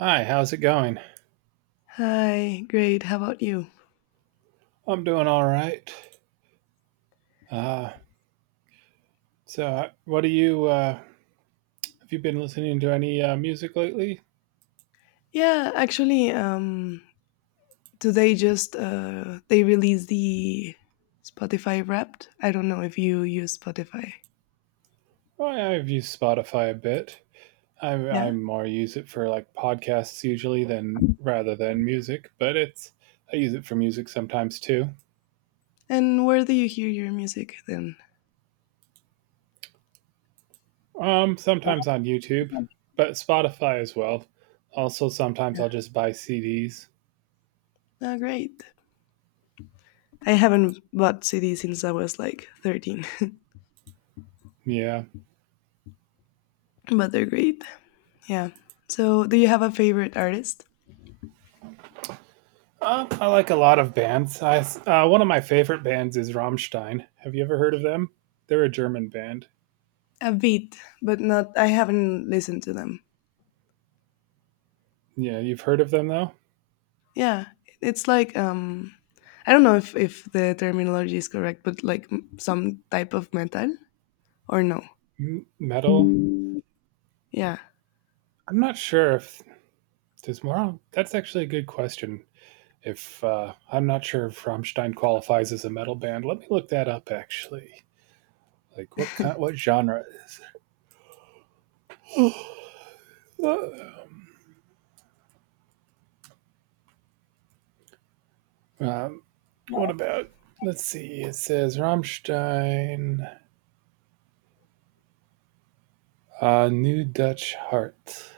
Hi, how's it going? Hi, great. How about you? I'm doing all right. Uh, what do you have you been listening to any music lately? Yeah, actually, today just they released the Spotify Wrapped. I don't know if you use Spotify. Well, I've used Spotify a bit. I Yeah. more use it for like podcasts usually than rather than music, but it's I use it for music sometimes too. And where do you hear your music then? Sometimes on YouTube, but Spotify as well. Also, sometimes Yeah. I'll just buy CDs. Oh, great. I haven't bought CD since I was like 13. Yeah. But they're great. Yeah. So, do you have a favorite artist? I like a lot of bands. One of my favorite bands is Rammstein. Have you ever heard of them? They're a German band. A bit, but not. I haven't listened to them. Yeah, you've heard of them though. Yeah, it's like I don't know if the terminology is correct, but like some type of metal or no. M- metal. Yeah. I'm not sure if there's more. That's actually a good question. If I'm not sure if Rammstein qualifies as a metal band, let me look that up. Actually, what genre is? It? Um, what about? Let's see. It says Rammstein. New Dutch Hart.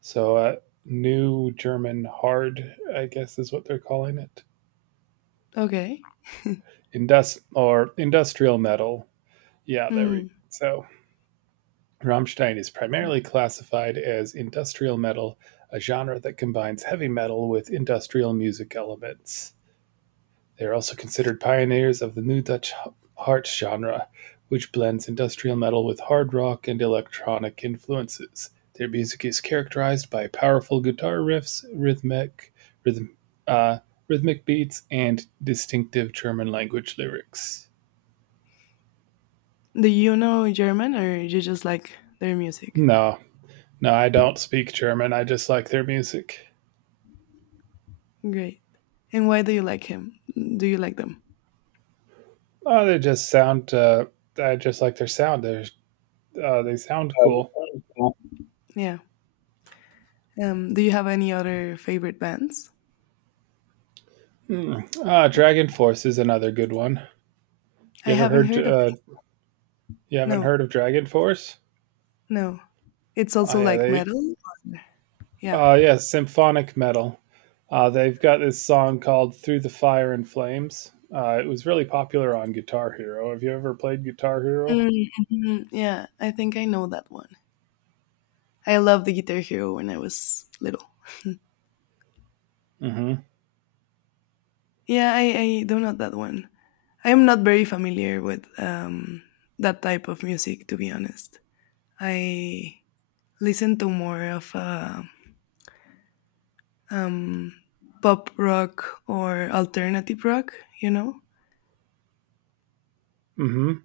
So, uh, New German hard, I guess is what they're calling it. Okay. Indus- or industrial metal. Yeah, there we Mm. So, Rammstein is primarily classified as industrial metal, a genre that combines heavy metal with industrial music elements. They are also considered pioneers of the new Dutch heart genre, which blends industrial metal with hard rock and electronic influences. Their music is characterized by powerful guitar riffs, rhythm, uh, rhythmic beats, and distinctive German language lyrics. Do you know German or you just like their music? No, no, I don't speak German. I just like their music. Great. And why do you like him? Do you like them? Oh, they just sound. I just like their sound. They sound cool. Yeah. Do you have any other favorite bands? Hmm. Ah, Dragon Force is another good one. I You ever haven't heard heard of. uh, You haven't No, heard of Dragon Force? no. It's Oh also yeah, like they metal. Yeah. uh yeah, symphonic metal. They've got this song called Through the Fire and Flames. It was really popular on Guitar Hero. Have you ever played Guitar Hero? Mm, mhm. Yeah, I think I know that one. I loved the Guitar Hero when I was little. Mm-hmm. Yeah, I do not that one. I am not very familiar with that type of music, to be honest. I listen to more of um, pop rock or alternative rock, you know? Mm-hmm.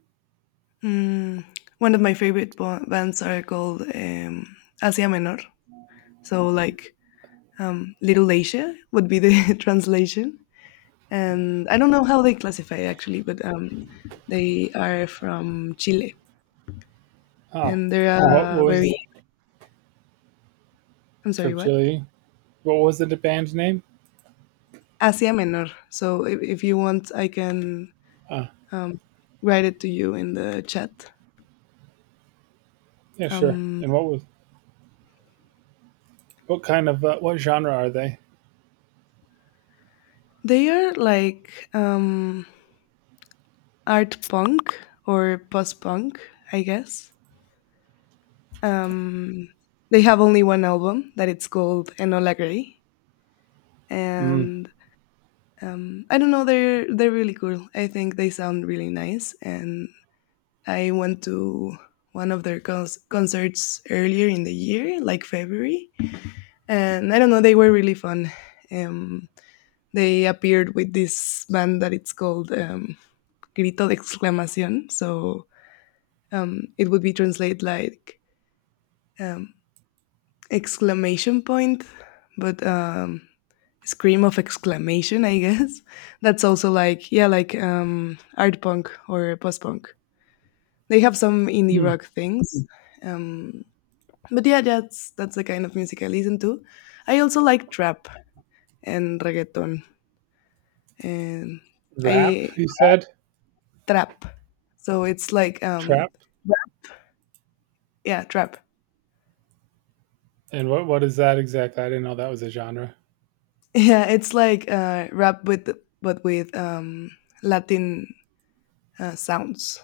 Mm, one of my favorite bands are called Asia Menor. So, like, Little Asia would be the translation. And I don't know how they classify actually, but they are from Chile, Oh. and they're And what very. was I'm sorry, from what? Chile? What was the band name? Asia Menor. So if you want, I can Uh, um, write it to you in the chat. yeah, sure. Um, And what was What kind of what genre are they? they are like art punk or post punk, I guess. Um, they have only one album that it's called Enolagri, Mm. and I don't know. They're really cool. I think they sound really nice, and I went to one of their concerts earlier in the year, like February, and I don't know. They were really fun. Um, they appeared with this band that it's called Grito de Exclamación. So it would be translated like um, exclamation point, but scream of exclamation, I guess. That's also like, yeah, like art punk or post punk. They have some indie Hmm. rock things, um but yeah, that's the kind of music I listen to. I also like trap and reggaeton, and Rap, I you said? trap. So it's like Trap? rap- yeah, trap. And what is that exactly? I didn't know that was a genre. Yeah, it's like rap with, but with Latin sounds,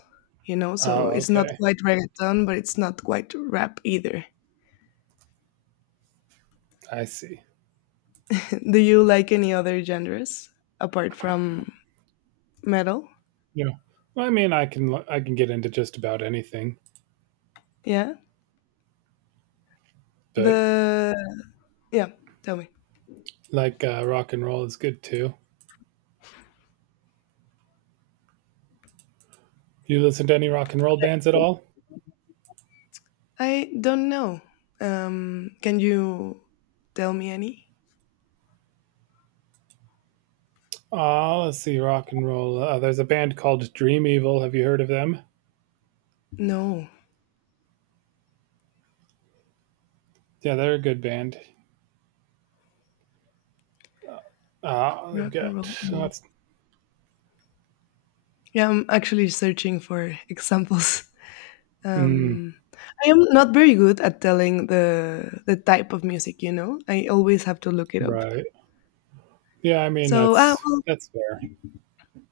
you know. So Oh, it's not okay. quite reggaeton, but it's not quite rap either. I see. Do you like any other genres apart from metal? Yeah. Well, I mean, I can get into just about anything, Yeah. but The yeah, tell me. like rock and roll is good too. You listen to any rock and roll bands at all? I don't know. Can you tell me any? Let's see, rock and roll. There's a band called Dream Evil. Have you heard of them? No, Yeah, they're a good band. They've rock and roll. got Mm. that's Yeah, I'm actually searching for examples. mm, Um, I am not very good at telling the type of music. You know, I always have to look it up. Right. Yeah, I mean So, that's well, that's fair.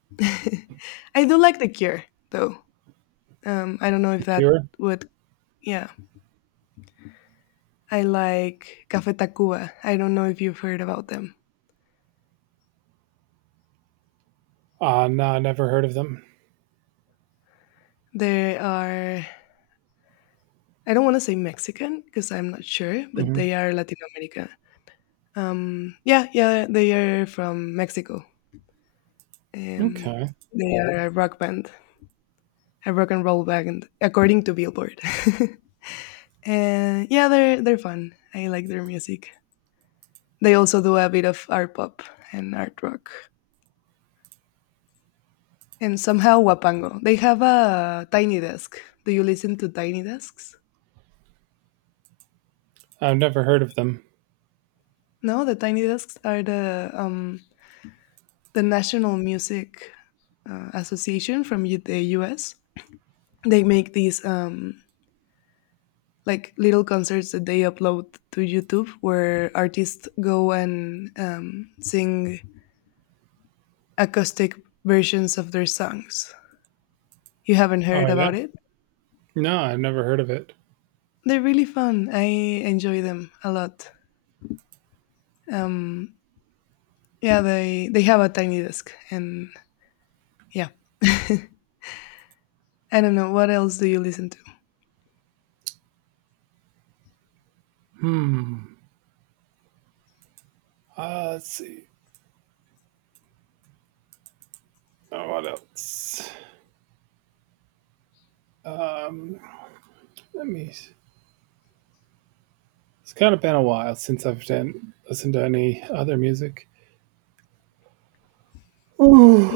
I do like The Cure, though. I don't know The if that Cure. would. Yeah, I like Café Tacuba. I don't know if you've heard about them. No, I never heard of them. They are. I don't want to say Mexican because I'm not sure, but Hmm. they are Latin America. Yeah, yeah, they are from Mexico. Um, Okay, they are a rock band, a rock and roll band, according to Billboard. And yeah, they're fun. I like their music. They also do a bit of art pop and art rock. And somehow Wapango. They have a tiny desk. Do you listen to tiny desks? I've never heard of them. No, the tiny desks are the National Music Association from the U.S. They make these like little concerts that they upload to YouTube, where artists go and sing acoustic versions of their songs. You haven't Oh heard yeah, about it? no, I've never heard of it. They're really fun. I enjoy them a lot. Um, Yeah, they have a tiny desk, and yeah, I don't know what else do you listen to. Hmm. Let's see. Oh, what else? Um, let me. It's kind of been a while since I've done listened to any other music. Ooh,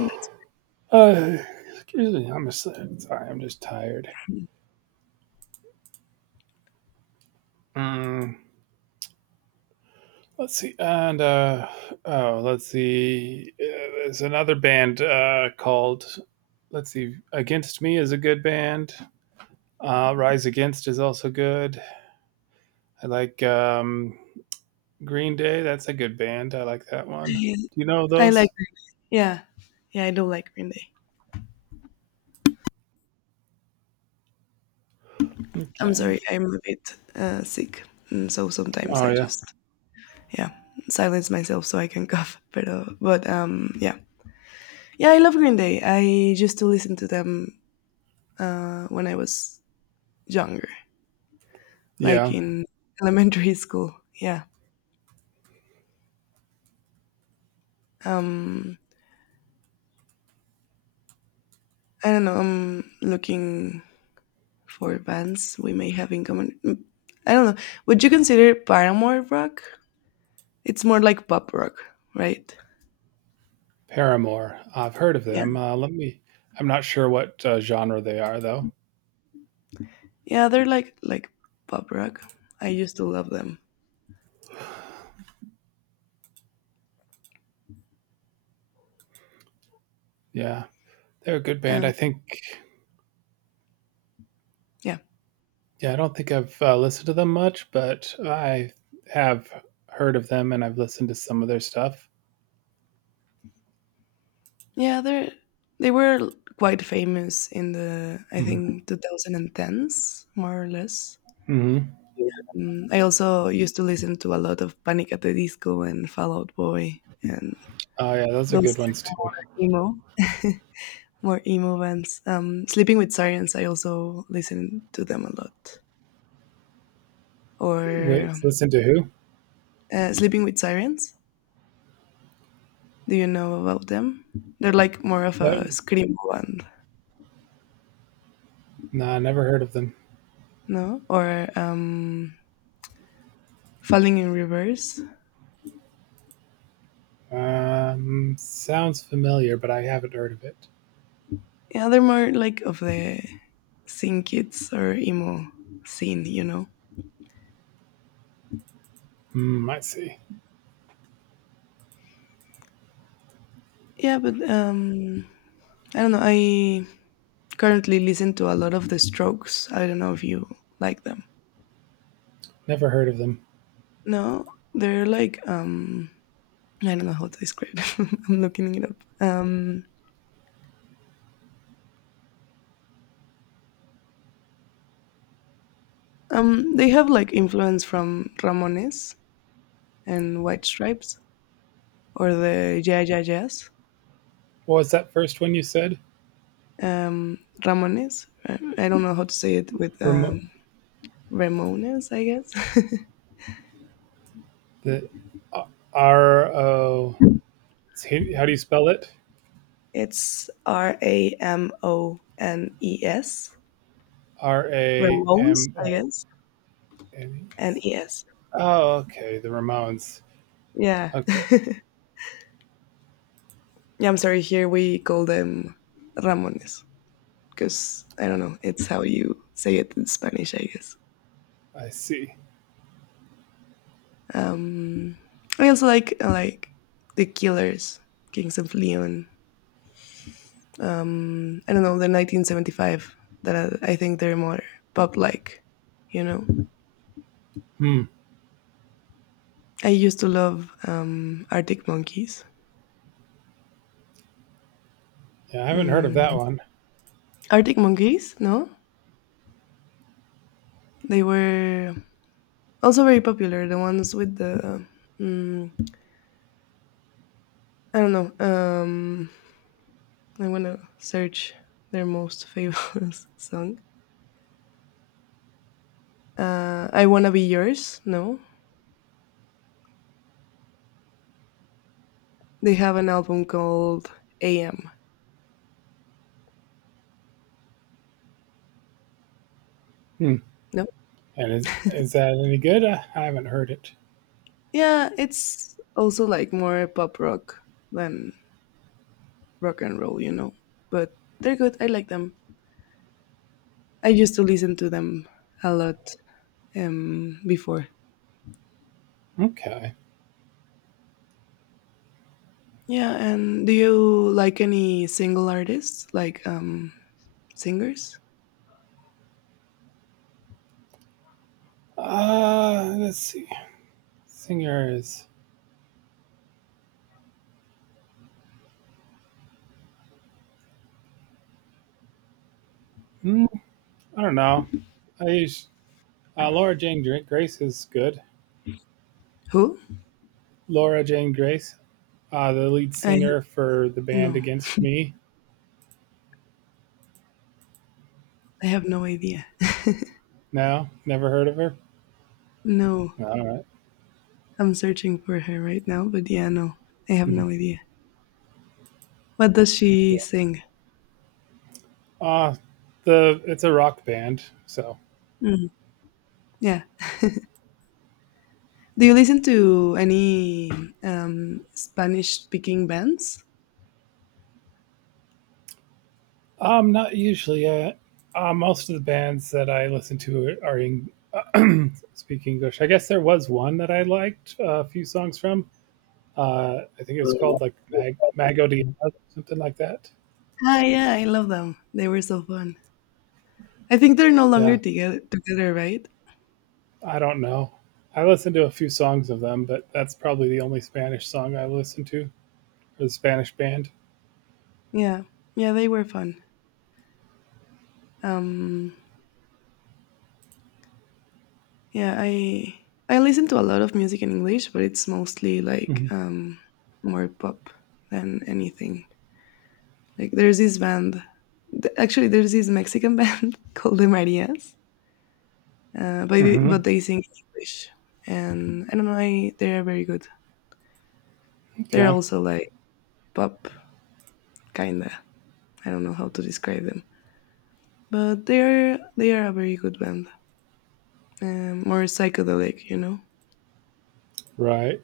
uh, excuse me, I'm just sorry. I'm just tired. Mm, let's see, and oh, let's see. There's another band called. Let's see, Against Me is a good band. Rise Against is also good. I like Green Day. That's a good band. I like that one. Do you know I like, those? Green Day. Yeah, yeah, I do like Green Day. I'm Okay. sorry, I'm a bit sick, and so sometimes Oh, I yeah. just yeah silence myself so I can cough. But yeah, yeah, I love Green Day. I used to listen to them when I was younger, like Yeah. in elementary school. Yeah. Um, I don't know. I'm looking for bands we may have in common. I don't know. Would you consider Paramore rock? It's more like pop rock, right? Paramore. I've heard of Yeah. them. I'm not sure what genre they are, though. Yeah, they're like pop rock. I used to love them. Yeah. They're a good band. Um, I think yeah. yeah, I don't think I've listened to them much, but I have heard of them and I've listened to some of their stuff. Yeah, they were quite famous in the I think 2010s, more or less. Mm-hmm. I also used to listen to a lot of Panic at the Disco and Fall Out Boy and Oh, yeah. Those are those good type ones, of too. emo. More emo bands. Sleeping with Sirens, I also listen to them a lot. Wait, Or listen to who? Sleeping with Sirens, do you know about them? They're like more of No, a scream band, nah, never heard of them. no? Or Falling in Reverse. Sounds familiar, but I haven't heard of it. Yeah, they're more like of the scene kids or emo scene, you know? Hmm, I see. Yeah, but I don't know. I currently listen to a lot of The Strokes. I don't know if you like them. Never heard of them. No, they're like I don't know how to describe it. I'm looking it up. They have like influence from Ramones and White Stripes or the Yeah Yeah Jazz. What was that first one you said? Ramones. I don't know how to say it with Remo- Ramones, I guess. The uh, R O. How do you spell it? It's Ramones. R A Ramones, M I O guess. N E And S. E S. Oh, okay. The Ramones. Yeah. Okay, Yeah, I'm sorry. Here we call them Ramones because I don't know. It's how you say it in Spanish, I guess. I see. Um, I also like the Killers, Kings of Leon. I don't know the 1975 that I think they're more pop like. You know, Hmm. I used to love Arctic Monkeys. Yeah, I haven't heard of that Mm, one. Arctic Monkeys? No, they were also very popular. The ones with the. mm, I don't know. I'm gonna search their most famous song. I wanna be yours. No, they have an album called AM. Hmm. No? And is that any good? I haven't heard it. Yeah, it's also like more pop rock than rock and roll, you know. But they're good. I like them. I used to listen to them a lot before. Okay. Yeah, and do you like any single artists, like singers? Let's see. Singers. Hmm. I don't know. I use Laura Jane Grace is good. Who? Laura Jane Grace, the lead I singer for the band no, Against Me. I have no idea. No, never heard of her. No, All right. I'm searching for her right now, but yeah, no, I have Mhm. no idea. What does she Yeah. sing? Uh the it's a rock band, so Mm, yeah. Do you listen to any Spanish speaking bands? Not usually most of the bands that I listen to are in speak English. I guess there was one that I liked a few songs from. I think it was called like Mag Mago Diaz something like that. Yeah, I love them. They were so fun. I think they're no longer Yeah. together, right? I don't know. I listened to a few songs of them, but that's probably the only Spanish song I listened to or the Spanish band. Yeah, yeah, they were fun. Um, yeah, I listen to a lot of music in English, but it's mostly like Mhm. More pop than anything. Like there's this band, actually, there's this Mexican band called the Marias, but they, Mhm. but they sing in English, and I don't know, they are very good. They're Okay. also like pop, kinda. I don't know how to describe them, but they are a very good band. More psychedelic, you know. Right.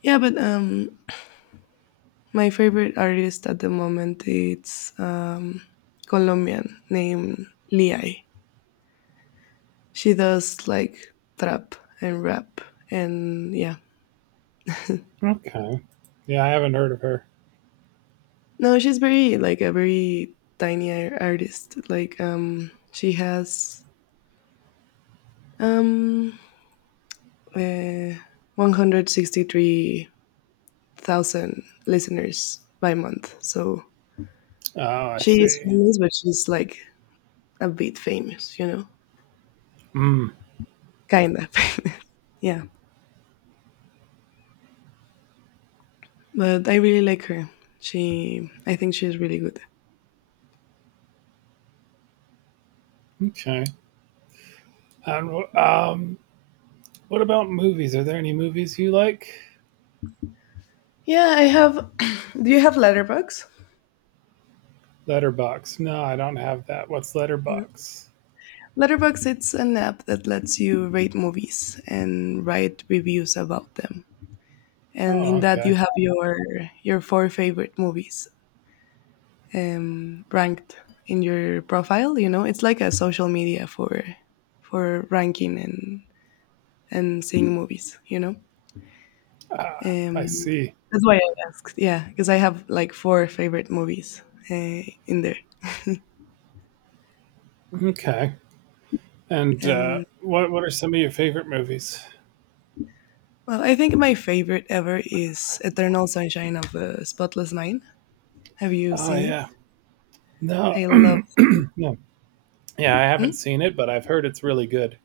Yeah, but my favorite artist at the moment it's Colombian named Liai. She does like trap and rap and yeah. Okay. Yeah, I haven't heard of her. No, she's very like a very tiny artist. Like she has um, uh, 163,000 listeners by month. So Oh, I she is see. famous, but she's like a bit famous, you know, Mm. kinda famous. Yeah, but I really like her. I think she's really good. Okay. And um, what about movies? Are there any movies you like? Yeah, I have. Do you have Letterbox? Letterbox. No, I don't have that. What's Letterbox? Letterbox, it's an app that lets you rate movies and write reviews about them. And Oh, in that, you okay. have your four favorite movies ranked in your profile. You know, it's like a social media for ranking and seeing movies. You know, I um, see. that's why I asked. Yeah, because I have like four favorite movies in there. Okay. And um, what are some of your favorite movies? well, I think my favorite ever is Eternal Sunshine of the Spotless Mind. Have you Oh seen it? yeah. No, I love it. no. Yeah, I haven't Hmm? seen it, but I've heard it's really good.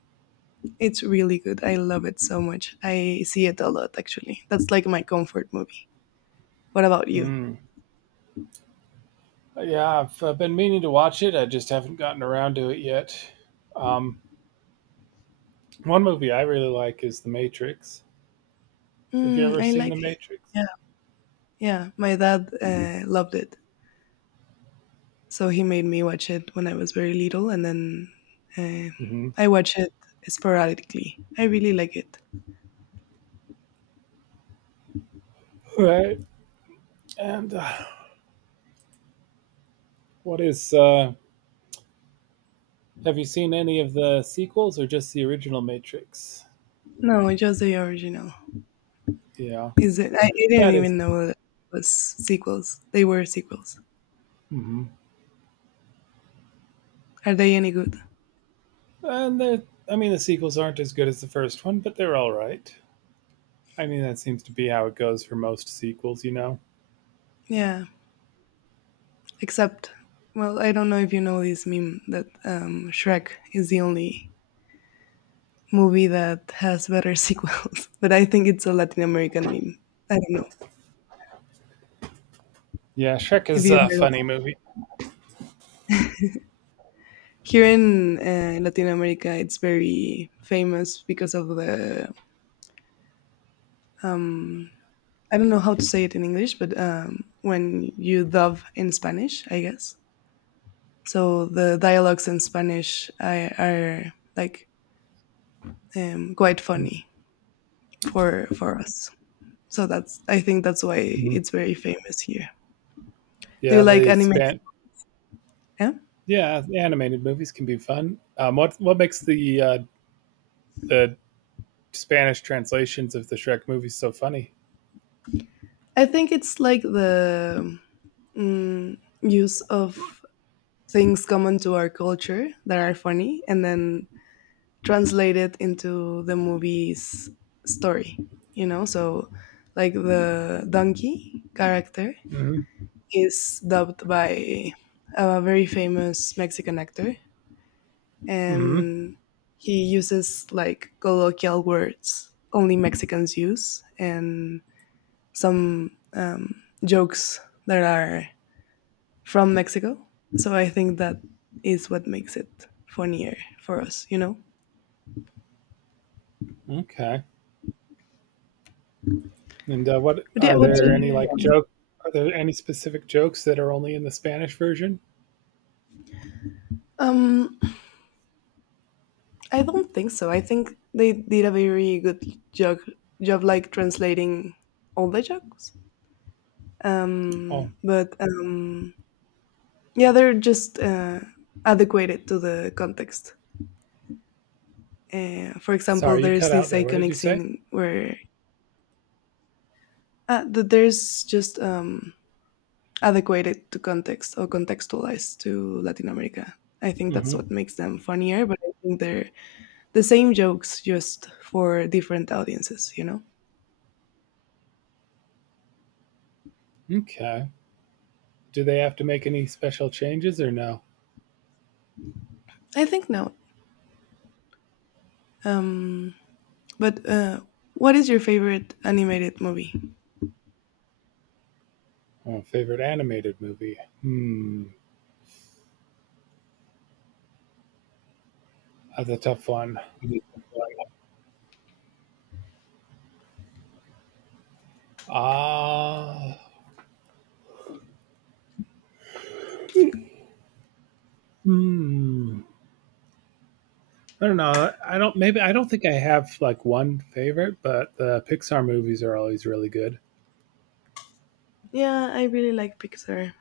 It's really good. I love it so much. I see it a lot, actually. That's like my comfort movie. What about you? Mm. Yeah, I've been meaning to watch it. I just haven't gotten around to it yet. Um, one movie I really like is The Matrix. Have you Mm, ever I seen The like it. Matrix? Yeah, yeah. My dad loved it, so he made me watch it when I was very little, and then uh, Hmm. I watch it sporadically. I really like it. Right. And what is? Have you seen any of the sequels or just the original Matrix? No, just the original. Yeah, Is it? I didn't that is. even know that it was sequels. They were sequels. Hmm. Are they any good? And the, I mean, the sequels aren't as good as the first one, but they're all right. I mean, that seems to be how it goes for most sequels, you know. Yeah, except well, I don't know if you know this meme that Shrek is the only movie that has better sequels, but I think it's a Latin American meme. I don't know Yeah, Shrek if is you a heard. funny movie. Here in Latin America, it's very famous because of the. um, I don't know how to say it in English, but when you dub in Spanish, I guess. So the dialogues in Spanish are like quite Hmm. funny for us. So that's I think that's why it's very famous here. Do you Yeah, like the animated? span. Yeah, Yeah, animated movies can be fun. What makes the the Spanish translations of the Shrek movies so funny? I think it's like the use of things common to our culture that are funny, and then translate it into the movie's story, so like the donkey character Mm-hmm. is dubbed by a very famous Mexican actor, Mm-hmm. and he uses like colloquial words only Mexicans use, and some jokes that are from Mexico. So I think that is what makes it funnier for us, you know. Okay. And what But yeah, are what? there any like joke? Are there any specific jokes that are only in the Spanish version? um, I don't think so. I think they did a very good job, job, like translating all the jokes. Oh, But Yeah, they're just adequated to the context. For example, sorry, you there's cut out this there. What did iconic you say? scene where th- there's just adequated to context, or contextualized to Latin America. I think that's Hmm. what makes them funnier, but I think they're the same jokes just for different audiences, you know? Okay. Do they have to make any special changes or no? I think no. Um, but What is your favorite animated movie? Oh, favorite animated movie? Hmm. That's a tough one. Ah. Hmm. I don't think I have like one favorite, but the Pixar movies are always really good. Yeah, I really like Pixar.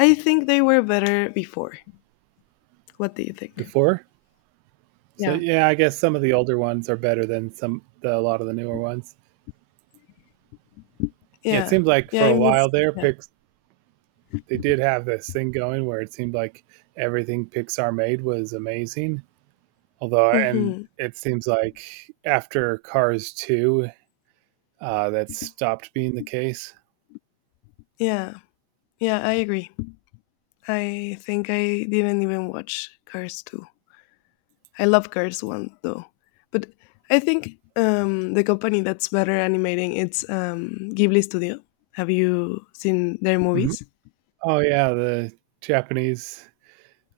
I think they were better before. What do you think? Before, so Yeah. yeah, I guess some of the older ones are better than a lot of the newer ones. Yeah, it Yeah. seemed like Yeah, for I a miss. while there, Yeah. Pix they did have this thing going where it seemed like everything Pixar made was amazing. Although, and Hmm. it seems like after Cars two, that stopped being the case. Yeah. Yeah, I agree. I think I didn't even watch Cars 2. I love Cars One though, but I think the company that's better animating, it's Ghibli Studio. Have you seen their Mhm. movies? Oh yeah, the Japanese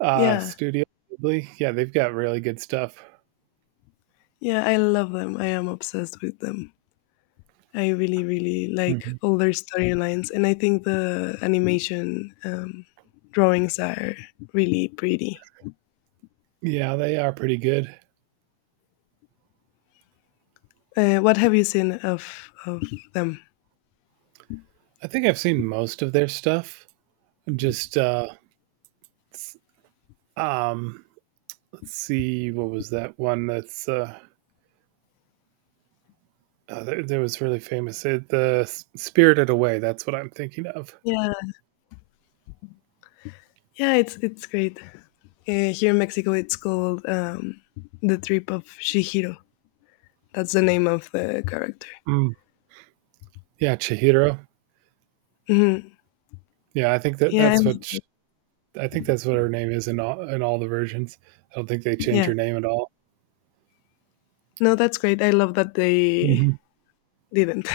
Yeah, studio, Ghibli. Yeah, they've got really good stuff. yeah, I love them. I am obsessed with them. I really, really like Mhm. all their storylines, and I think the animation drawings are really pretty. Yeah, they are pretty good. What have you seen of them? I think I've seen most of their stuff. Just um, let's see, what was that one that's that, that was really famous. It, the Spirited Away. That's what I'm thinking of. Yeah, yeah, it's great. Here in Mexico, it's called the Trip of Shihiro. That's the name of the character. Mm. Yeah, Chihiro. Hmm. Yeah, I think that Yeah, I that's what like sh- it. I think that's what her name is in all the versions. I don't think they change Yeah. her name at all. No, that's great. I love that they Mhm. didn't.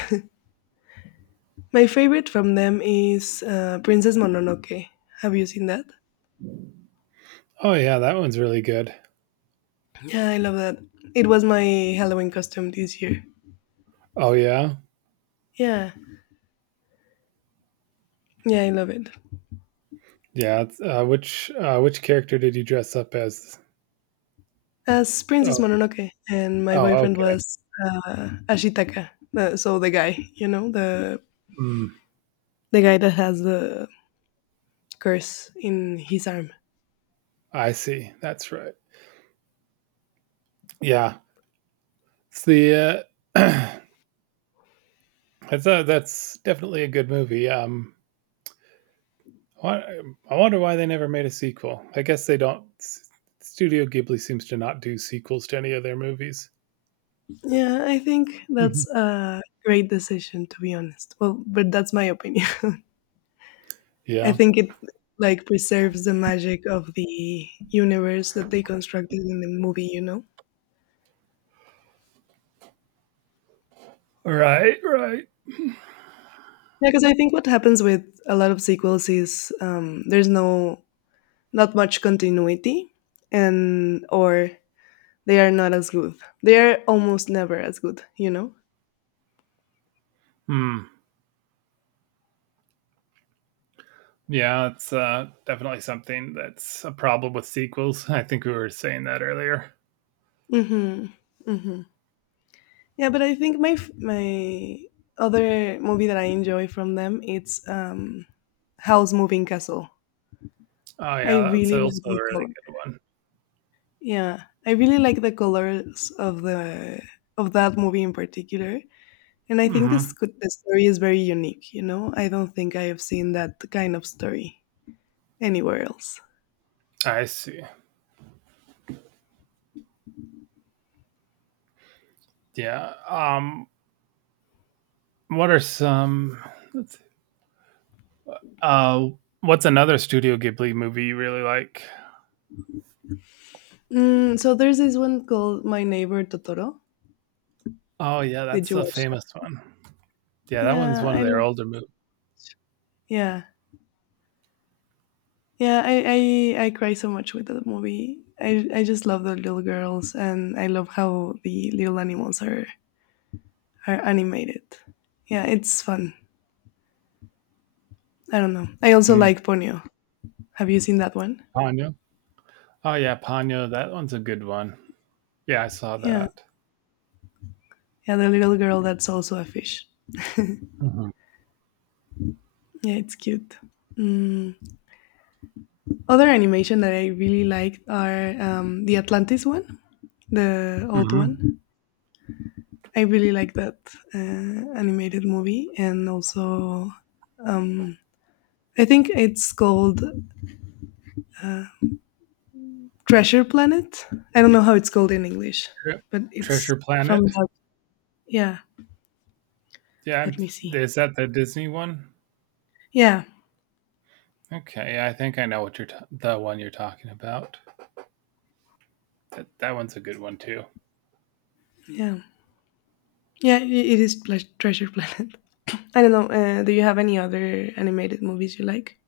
My favorite from them is Princess Mononoke. Have you seen that? Oh yeah, that one's really good. Yeah, I love that. It was my Halloween costume this year. Oh yeah, Yeah, yeah, I love it. yeah. Which character did you dress up as? As Princess Oh, Mononoke, and my oh, boyfriend okay. was Ashitaka. So the guy, you know, the Mm, the guy that has the curse in his arm. I see. That's right. Yeah, it's the. Uh, I thought that's definitely a good movie. I wonder why they never made a sequel. I guess they don't. Studio Ghibli seems to not do sequels to any of their movies. Yeah, I think that's Mm-hmm. a great decision, to be honest. Well, but that's my opinion. I Yeah. think it like preserves the magic of the universe that they constructed in the movie, you know? Right, right. Yeah, because I think what happens with a lot of sequels is there's no not much continuity, and or they are not as good. They are almost never as good, you know. Hmm. Yeah, it's definitely something that's a problem with sequels. I think we were saying that earlier. Mm-hmm. Mm-hmm. Yeah, but I think my other movie that I enjoy from them, it's House Moving Castle. Oh I yeah, that's really like also a the really color. good one. Yeah, I really like the colors of the of that movie in particular, and I think Mm-hmm. The story is very unique. You know, I don't think I have seen that kind of story anywhere else. I see. Yeah. What are some? Let's. See. Uh. What's another Studio Ghibli movie you really like? Mm, so there's this one called My Neighbor Totoro. Oh yeah, Did that's you a watch famous that? one. Yeah, that one's Yeah, one of I their love. older movies. Yeah. Yeah, I, I cry so much with that movie. I just love the little girls, and I love how the little animals are animated. Yeah, it's fun. I don't know. I also Mm. like Ponyo. Have you seen that one? Ponyo. Oh yeah, Ponyo. That one's a good one. Yeah, I saw Yeah, that. yeah, the little girl that's also a fish. Mm-hmm. Yeah, it's cute. Mm. Other animation that I really liked are the Atlantis one, the old Mm-hmm. one. I really like that animated movie, and also I think it's called Treasure Planet. I don't know how it's called in English, Tre- but it's Treasure from Planet. that. Yeah, let me see. Is that the Disney one? Yeah, Okay, I think I know what the one you're talking about. That that one's a good one too. yeah, It is Treasure Planet. I don't know. Do you have any other animated movies you like?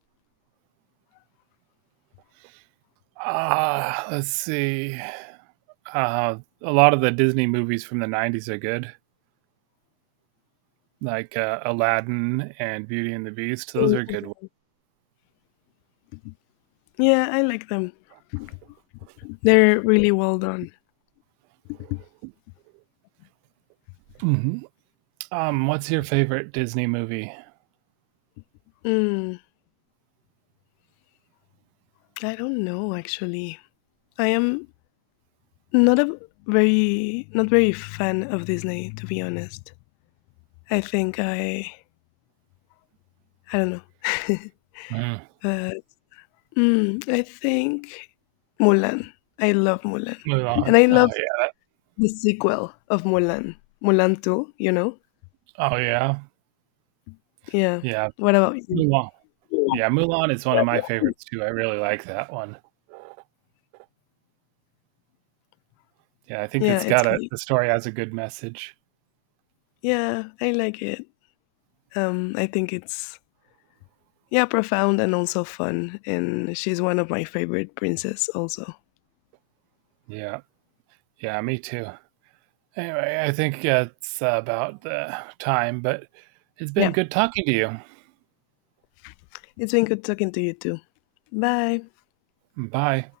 Let's see. A lot of the Disney movies from the '90s are good, like Aladdin and Beauty and the Beast. Those are Mm. good ones. Yeah, I like them. They're really well done. Mm-hmm. What's your favorite Disney movie? I don't know actually. I am not a very not very fan of Disney, to be honest. I think I don't know. Mm. But mm, I think Mulan. I love Mulan. Mulan. And I Oh love yeah. the sequel of Mulan, Mulan 2, you know? Oh yeah. Yeah. Yeah. What about you? Mulan. Yeah, Mulan is one of my favorites too. I really like that one. Yeah, I think Yeah, it's it's got a great. the story has a good message. Yeah, I like it. I think it's yeah, profound and also fun. And she's one of my favorite princess also. Yeah. Yeah, me too. Anyway, I think it's about time, but it's been Yeah. good talking to you. It's been good talking to you too. Bye. Bye.